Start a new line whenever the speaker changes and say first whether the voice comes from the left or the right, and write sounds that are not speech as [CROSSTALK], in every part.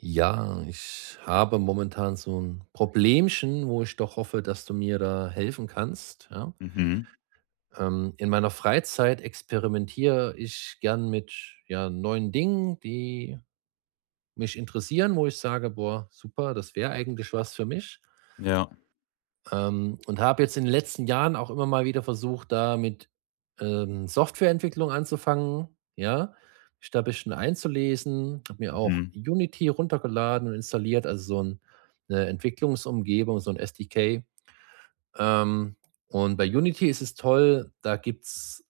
right: Ja, ich habe momentan so ein Problemchen, wo ich doch hoffe, dass du mir da helfen kannst, ja?
left: Mhm.
right: In meiner Freizeit experimentiere ich gern mit, ja, neuen Dingen, die mich interessieren, wo ich sage: „Boah, super, das wäre eigentlich was für mich.“
left: Ja.
right: Und habe jetzt in den letzten Jahren auch immer mal wieder versucht, da mit, Softwareentwicklung anzufangen, ja, mich da ein bisschen einzulesen, habe mir auch
left: Mhm.
right: Unity runtergeladen und installiert, also so 'n 'ne Entwicklungsumgebung, so 'n SDK. Ähm, und bei Unity ist es toll, da gibt's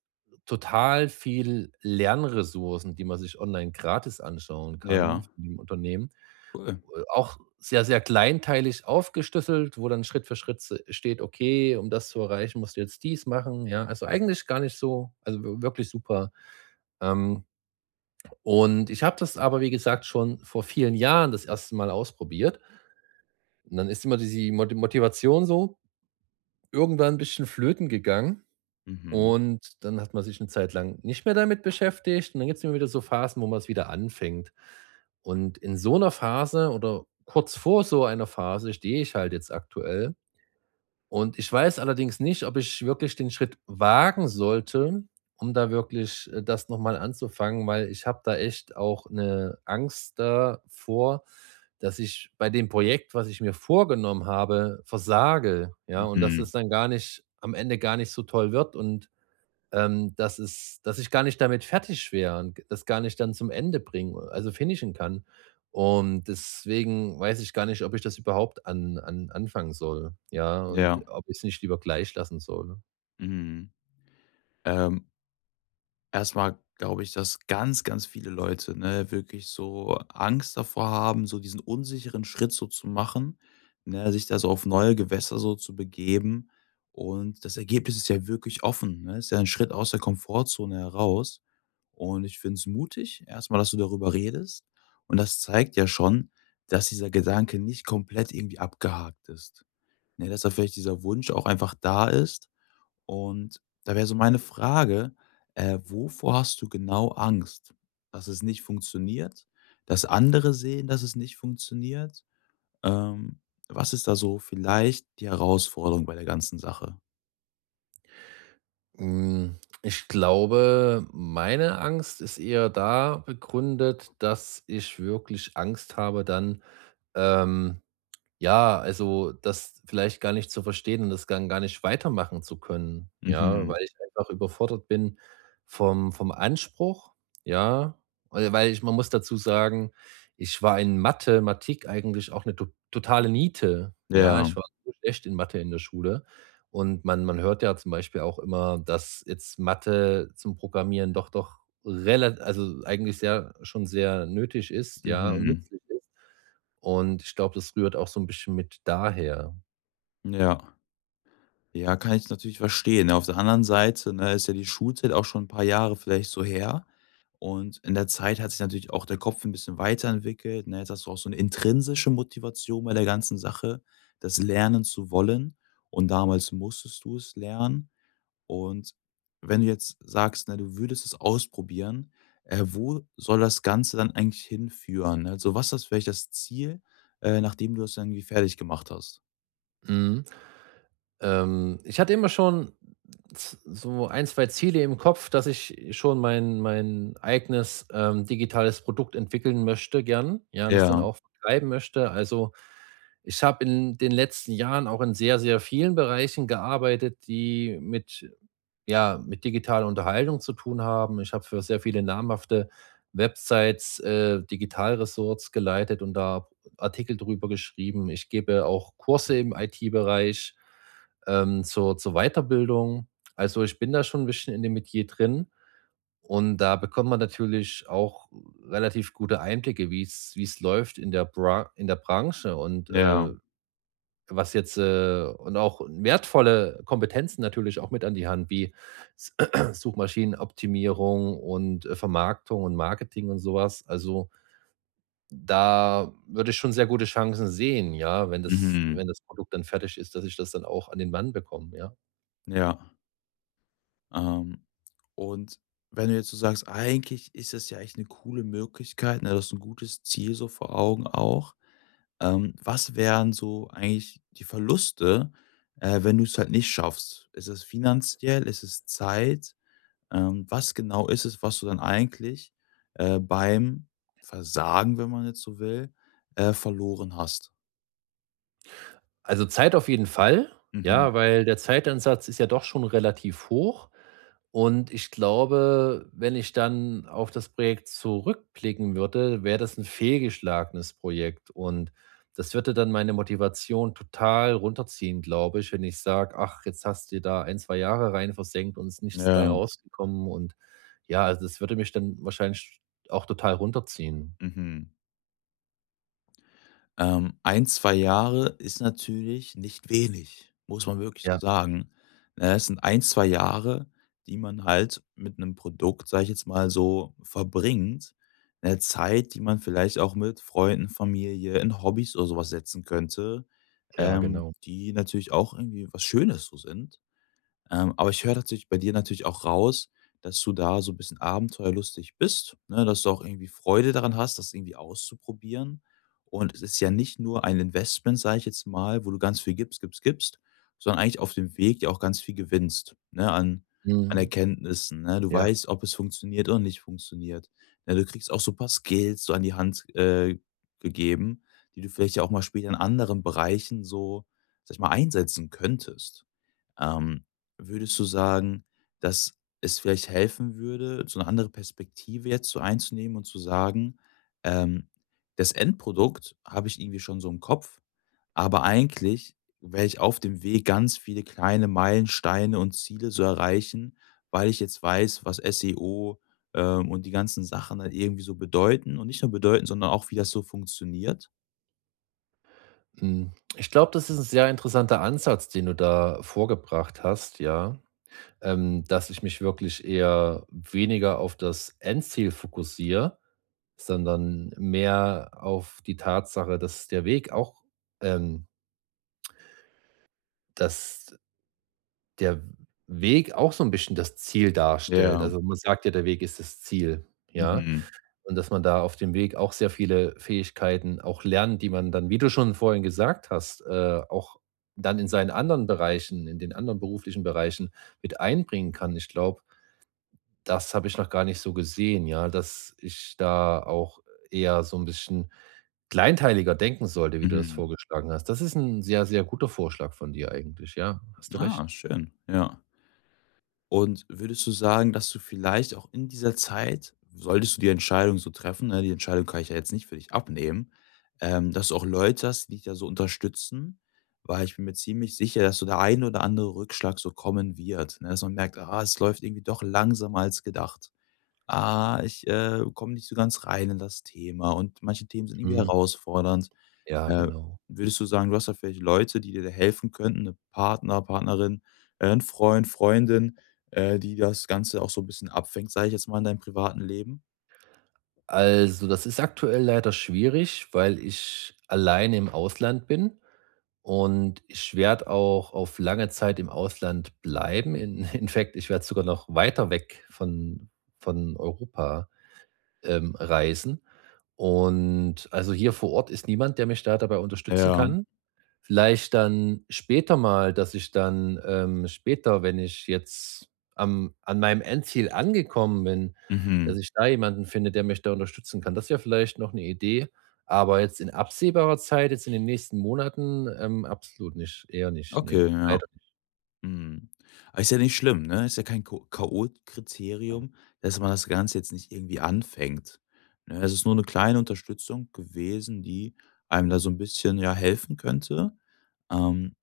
right: total viel Lernressourcen, die man sich online gratis anschauen kann
left: Ja.
right: von dem Unternehmen,
left: Cool.
right: auch sehr, sehr kleinteilig aufgeschlüsselt, wo dann Schritt für Schritt s steht: „Okay, um das zu erreichen, musst du jetzt dies machen“, ja? Also, eigentlich gar nicht so, also, w wirklich super. Ähm, und ich habe das aber, wie gesagt, schon vor vielen Jahren das erste Mal ausprobiert. Und dann ist immer die Motivation so irgendwann ein bisschen flöten gegangen.
left: Mhm.
right: Und dann hat man sich eine Zeit lang nicht mehr damit beschäftigt und dann gibt es immer wieder so Phasen, wo man es wieder anfängt. Und in so einer Phase oder kurz vor so einer Phase stehe ich halt jetzt aktuell und ich weiß allerdings nicht, ob ich wirklich den Schritt wagen sollte, um da wirklich, das noch mal anzufangen, weil ich habe da echt auch eine Angst davor, dass ich bei dem Projekt, was ich mir vorgenommen habe, versage, ja? Und dass
left: Mhm.
right: es dann gar nicht am Ende gar nicht so toll wird und dass es dass ich gar nicht damit fertig wäre und das gar nicht dann zum Ende bringen, also finishen kann. Und deswegen weiß ich gar nicht, ob ich das überhaupt an an anfangen soll, ja, und
left: Ja.
right: ob ich es nicht lieber gleich lassen soll.
left: Mhm. Ähm, Erstmal glaube ich, dass ganz, ganz viele Leute, ne, wirklich so Angst davor haben, so diesen unsicheren Schritt so zu machen, ne, sich da so auf neue Gewässer so zu begeben. Und das Ergebnis ist ja wirklich offen, ne? Ist ja ein Schritt aus der Komfortzone heraus. Und ich finde es mutig, erstmal, dass du darüber redest. Und das zeigt ja schon, dass dieser Gedanke nicht komplett irgendwie abgehakt ist, ne? Dass da vielleicht dieser Wunsch auch einfach da ist, und da wäre so meine Frage, wovor hast du genau Angst? Dass es nicht funktioniert? Dass andere sehen, dass es nicht funktioniert? Ähm, was ist da so vielleicht die Herausforderung bei der ganzen Sache?
right: Hm, ich glaube, meine Angst ist eher da begründet, dass ich wirklich Angst habe, dann, ähm ja, also das vielleicht gar nicht zu verstehen und das dann gar nicht weitermachen zu können, ja,
left: Mhm.
right: weil ich einfach überfordert bin vom Anspruch, ja, weil weil ich man muss dazu sagen, ich war in Mathematik eigentlich auch eine to totale Niete, ja.
left: Ja.
right: Ich war so schlecht in Mathe in der Schule und man hört ja zum Beispiel auch immer, dass jetzt Mathe zum Programmieren doch relativ, also eigentlich sehr, schon sehr nötig ist, ja, und
left: Mhm.
right: nützlich ist. Und ich glaube, das rührt auch so ein bisschen mit daher.
left: Ja. Ja, kann ich natürlich verstehen, ne? Auf der anderen Seite, ne, ist ja die Schulzeit auch schon ein paar Jahre vielleicht so her. Und in der Zeit hat sich natürlich auch der Kopf ein bisschen weiterentwickelt, ne? Jetzt hast du auch so eine intrinsische Motivation bei der ganzen Sache, das lernen zu wollen. Und damals musstest du es lernen. Und wenn du jetzt sagst, ne, du würdest es ausprobieren, wo soll das Ganze dann eigentlich hinführen? Ne? Also, was ist vielleicht das Ziel, nachdem du das dann irgendwie fertig gemacht hast?
right: Mhm. Ich hatte immer schon z so ein 2 Ziele im Kopf, dass ich schon mein eigenes, digitales Produkt entwickeln möchte gern, ja, und das dann
left: Ja,
right: auch vertreiben möchte. Also, ich habe in den letzten Jahren auch in sehr, sehr vielen Bereichen gearbeitet, die mit, ja, mit digitaler Unterhaltung zu tun haben. Ich habe für sehr viele namhafte Websites, Digitalressorts geleitet und da Artikel drüber geschrieben. Ich gebe auch Kurse im IT-Bereich, zur Weiterbildung. Also, ich bin da schon ein bisschen in dem Metier drin und da bekommt man natürlich auch relativ gute Einblicke, wie es läuft in der Bra in der Branche und,
left: ja.
right: was jetzt, und auch wertvolle Kompetenzen natürlich auch mit an die Hand, wie S [CLEARS THROAT] Suchmaschinenoptimierung und, Vermarktung und Marketing und sowas. Also, da würde ich schon sehr gute Chancen sehen, ja,
left: Mhm.
right: wenn das Produkt dann fertig ist, dass ich das dann auch an den Mann bekomme, ja.
left: Ja, ähm, und wenn du jetzt so sagst: „Eigentlich ist das ja echt eine coole Möglichkeit, ne, das ist ein gutes Ziel so vor Augen auch.“ Was wären so eigentlich die Verluste, wenn du es halt nicht schaffst? Ist es finanziell? Ist es Zeit? Was genau ist es, was du dann eigentlich, beim Versagen, wenn man jetzt so will, verloren hast?
right: Also, Zeit auf jeden Fall,
left: Mhm.
right: ja, weil der Zeiteinsatz ist ja doch schon relativ hoch. Und ich glaube, wenn ich dann auf das Projekt zurückblicken würde, wäre das ein fehlgeschlagenes Projekt und das würde dann meine Motivation total runterziehen, glaube ich, wenn ich sage: „Ach, jetzt hast du da ein 2 Jahre rein versenkt und es ist nichts bei
left: Ja,
right: rausgekommen.“ Und ja, also, das würde mich dann wahrscheinlich auch total runterziehen.
left: mhm. 1, 2 Jahre ist natürlich nicht wenig, muss man wirklich so
right: Ja,
left: sagen. Ne, es sind ein 2 Jahre, die man halt mit einem Produkt, sage ich jetzt mal so, verbringt. Eine Zeit, die man vielleicht auch mit Freunden, Familie, in Hobbys oder sowas setzen könnte,
right: ja, genau.
left: die natürlich auch irgendwie was Schönes so sind. Aber ich höre tatsächlich bei dir natürlich auch raus, dass du da so 'n bisschen abenteuerlustig bist, ne, dass du auch irgendwie Freude daran hast, das irgendwie auszuprobieren. Und es ist ja nicht nur ein Investment, sage ich jetzt mal, wo du ganz viel gibst, gibst, gibst, sondern eigentlich auf dem Weg ja auch ganz viel gewinnst, ne, an
right: Mhm.
left: Erkenntnissen, ne? Du
right: Ja,
left: weißt, ob es funktioniert oder nicht funktioniert. Ne, du kriegst auch so ein paar Skills so an die Hand, gegeben, die du vielleicht ja auch mal später in anderen Bereichen so, sage ich mal, einsetzen könntest. Ähm, würdest du sagen, dass es vielleicht helfen würde, so eine andere Perspektive jetzt so einzunehmen und zu sagen, ähm: „Das Endprodukt habe ich irgendwie schon so im Kopf, aber eigentlich werde ich auf dem Weg ganz viele kleine Meilensteine und Ziele so erreichen, weil ich jetzt weiß, was SEO, und die ganzen Sachen dann irgendwie so bedeuten und nicht nur bedeuten, sondern auch, wie das so funktioniert?“
right: mhm. Ich glaube, das ist ein sehr interessanter Ansatz, den du da vorgebracht hast, ja. Dass ich mich wirklich eher weniger auf das Endziel fokussiere, sondern mehr auf die Tatsache, dass der Weg auch ähm, dass der Weg auch so ein bisschen das Ziel darstellt.
left: Ja.
right: Also, man sagt ja, der Weg ist das Ziel, ja?
left: Mhm.
right: Und dass man da auf dem Weg auch sehr viele Fähigkeiten auch lernt, die man dann, wie du schon vorhin gesagt hast, auch dann in den anderen beruflichen Bereichen mit einbringen kann. Ich glaube, das habe ich noch gar nicht so gesehen, ja, dass ich da auch eher so ein bisschen kleinteiliger denken sollte, wie du das
left: Mhm.
right: vorgeschlagen hast. Das ist ein sehr, sehr guter Vorschlag von dir eigentlich, ja, hast du
left: Ah,
right: recht.
left: schön, ja. Und würdest du sagen, dass du vielleicht auch in dieser Zeit, solltest du die Entscheidung so treffen, ne, die Entscheidung kann ich ja jetzt nicht für dich abnehmen, dass du auch Leute hast, die dich da so unterstützen, weil ich bin mir ziemlich sicher, dass so der ein oder andere Rückschlag so kommen wird, ne, dass man merkt, ah, es läuft irgendwie doch langsamer als gedacht. Ah, ich komme nicht so ganz rein in das Thema und manche Themen sind irgendwie
right: Mhm.
left: herausfordernd.
right: Ja,
left: Äh,
right: genau.
left: würdest du sagen, du hast da vielleicht Leute, die dir da helfen könnten, 'ne Partner, Partnerin, 'n Freund, Freundin, die das Ganze auch so 'n bisschen abfängt, sage ich jetzt mal, in deinem privaten Leben?
right: Also, das ist aktuell leider schwierig, weil ich alleine im Ausland bin und ich werde auch auf lange Zeit im Ausland bleiben. In [LAUGHS] in fact, ich werde sogar noch weiter weg von Europa, reisen. Und, also, hier vor Ort ist niemand, der mich da dabei unterstützen
left: Ja.
right: kann. Vielleicht dann später mal, dass ich dann, später, wenn ich jetzt an meinem Endziel angekommen bin,
left: Mhm.
right: dass ich da jemanden finde, der mich da unterstützen kann. Das wäre vielleicht noch eine Idee. Aber jetzt in absehbarer Zeit, jetzt in den nächsten Monaten, absolut nicht, eher nicht. Nee,
left: Okay, ja.
right: leider.
left: Mhm. Aber ist ja nicht schlimm, ne? Ist ja kein Ko K.O.-Kriterium, dass man das Ganze jetzt nicht irgendwie anfängt, ne? Es ist nur 'ne kleine Unterstützung gewesen, die einem da so 'n bisschen, ja, helfen könnte. Ähm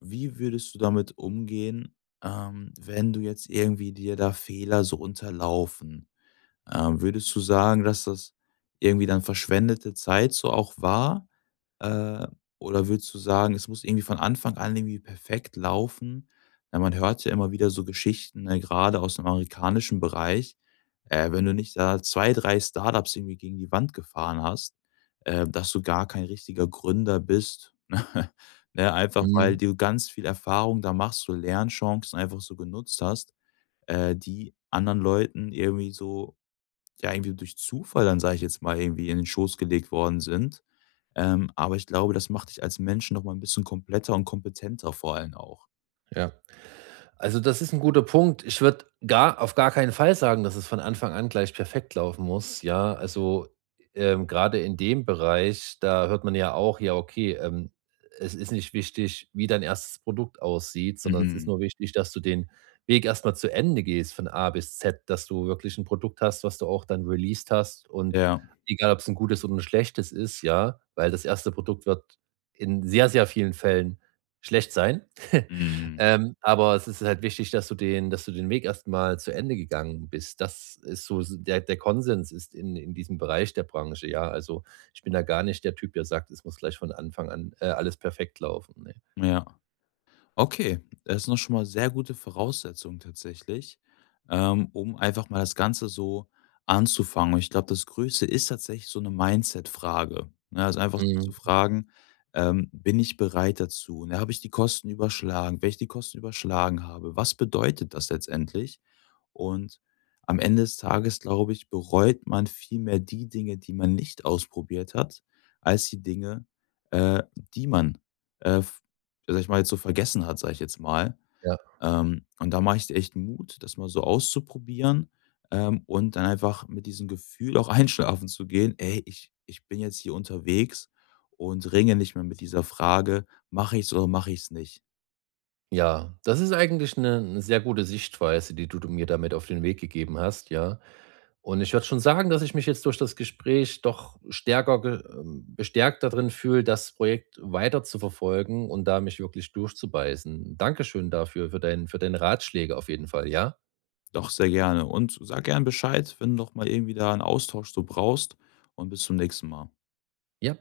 left: Wie würdest du damit umgehen, wenn du jetzt irgendwie dir da Fehler so unterlaufen? Würdest du sagen, dass das irgendwie dann verschwendete Zeit so auch war? Äh, oder würdest du sagen, es muss irgendwie von Anfang an irgendwie perfekt laufen? Weil man hört ja immer wieder so Geschichten, ne, grade aus dem amerikanischen Bereich, wenn du nicht da 2 3 Startups irgendwie gegen die Wand gefahren hast, dass du gar kein richtiger Gründer bist, [LAUGHS] ne? Einfach, weil
right: Mhm.
left: du ganz viel Erfahrung da machst, so Lernchancen einfach so genutzt hast, die anderen Leuten irgendwie so ja, irgendwie durch Zufall dann, sage ich jetzt mal, irgendwie in den Schoß gelegt worden sind. Aber ich glaube, das macht dich als Menschen noch mal ein bisschen kompletter und kompetenter vor allem auch.
right: Ja. Also, das ist ein guter Punkt. Ich würde gar auf gar keinen Fall sagen, dass es von Anfang an gleich perfekt laufen muss, ja. Also, grade in dem Bereich, da hört man ja auch, ja, okay, es ist nicht wichtig, wie dein erstes Produkt aussieht, sondern es ist
left: Mhm.
right: nur wichtig, dass du den Weg erstmal zu Ende gehst von A bis Z, dass du wirklich ein Produkt hast, was du auch dann released hast und
left: Ja.
right: egal, ob es ein gutes oder ein schlechtes ist, ja, weil das erste Produkt wird in sehr, sehr vielen Fällen schlecht sein. [LAUGHS]
left: Mhm.
right: Aber es ist halt wichtig, dass du den Weg erstmal zu Ende gegangen bist. Das ist so, s der der Konsens ist in diesem Bereich der Branche, ja. Also, ich bin da gar nicht der Typ, der sagt, es muss gleich von Anfang an, alles perfekt laufen, ne.
left: Ja. Okay, das ist noch schon mal sehr gute Voraussetzung tatsächlich, um einfach mal das Ganze so anzufangen. Und ich glaube, das Größte ist tatsächlich so eine Mindset-Frage, ne? Also, einfach sich zu
right: Mhm,
left: fragen: „Bin ich bereit dazu? Ne, habe ich die Kosten überschlagen? Wenn ich die Kosten überschlagen habe, was bedeutet das letztendlich?“ Und am Ende des Tages, glaube ich, bereut man viel mehr die Dinge, die man nicht ausprobiert hat, als die Dinge, äh, die man, äh, sage ich mal, jetzt so vergessen hat, sage ich jetzt mal.
right: ja.
left: Und da mache ich dir echt Mut, das mal so auszuprobieren, und dann einfach mit diesem Gefühl auch [LAUGHS] einschlafen zu gehen: „Ey, ich bin jetzt hier unterwegs und ringe nicht mehr mit dieser Frage: ‚Mache ich es oder mache ich es nicht?'“
right: Ja, das ist eigentlich eine 'ne sehr gute Sichtweise, die du mir damit auf den Weg gegeben hast, ja. Und ich würde schon sagen, dass ich mich jetzt durch das Gespräch doch stärker ge bestärkt darin fühle, das Projekt weiter zu verfolgen und da mich wirklich durchzubeißen. Dankeschön dafür, für deine Ratschläge auf jeden Fall, ja?
left: Doch, sehr gerne und sag gern Bescheid, wenn du noch mal irgendwie da 'n Austausch so brauchst und bis zum nächsten Mal.
right: Ja.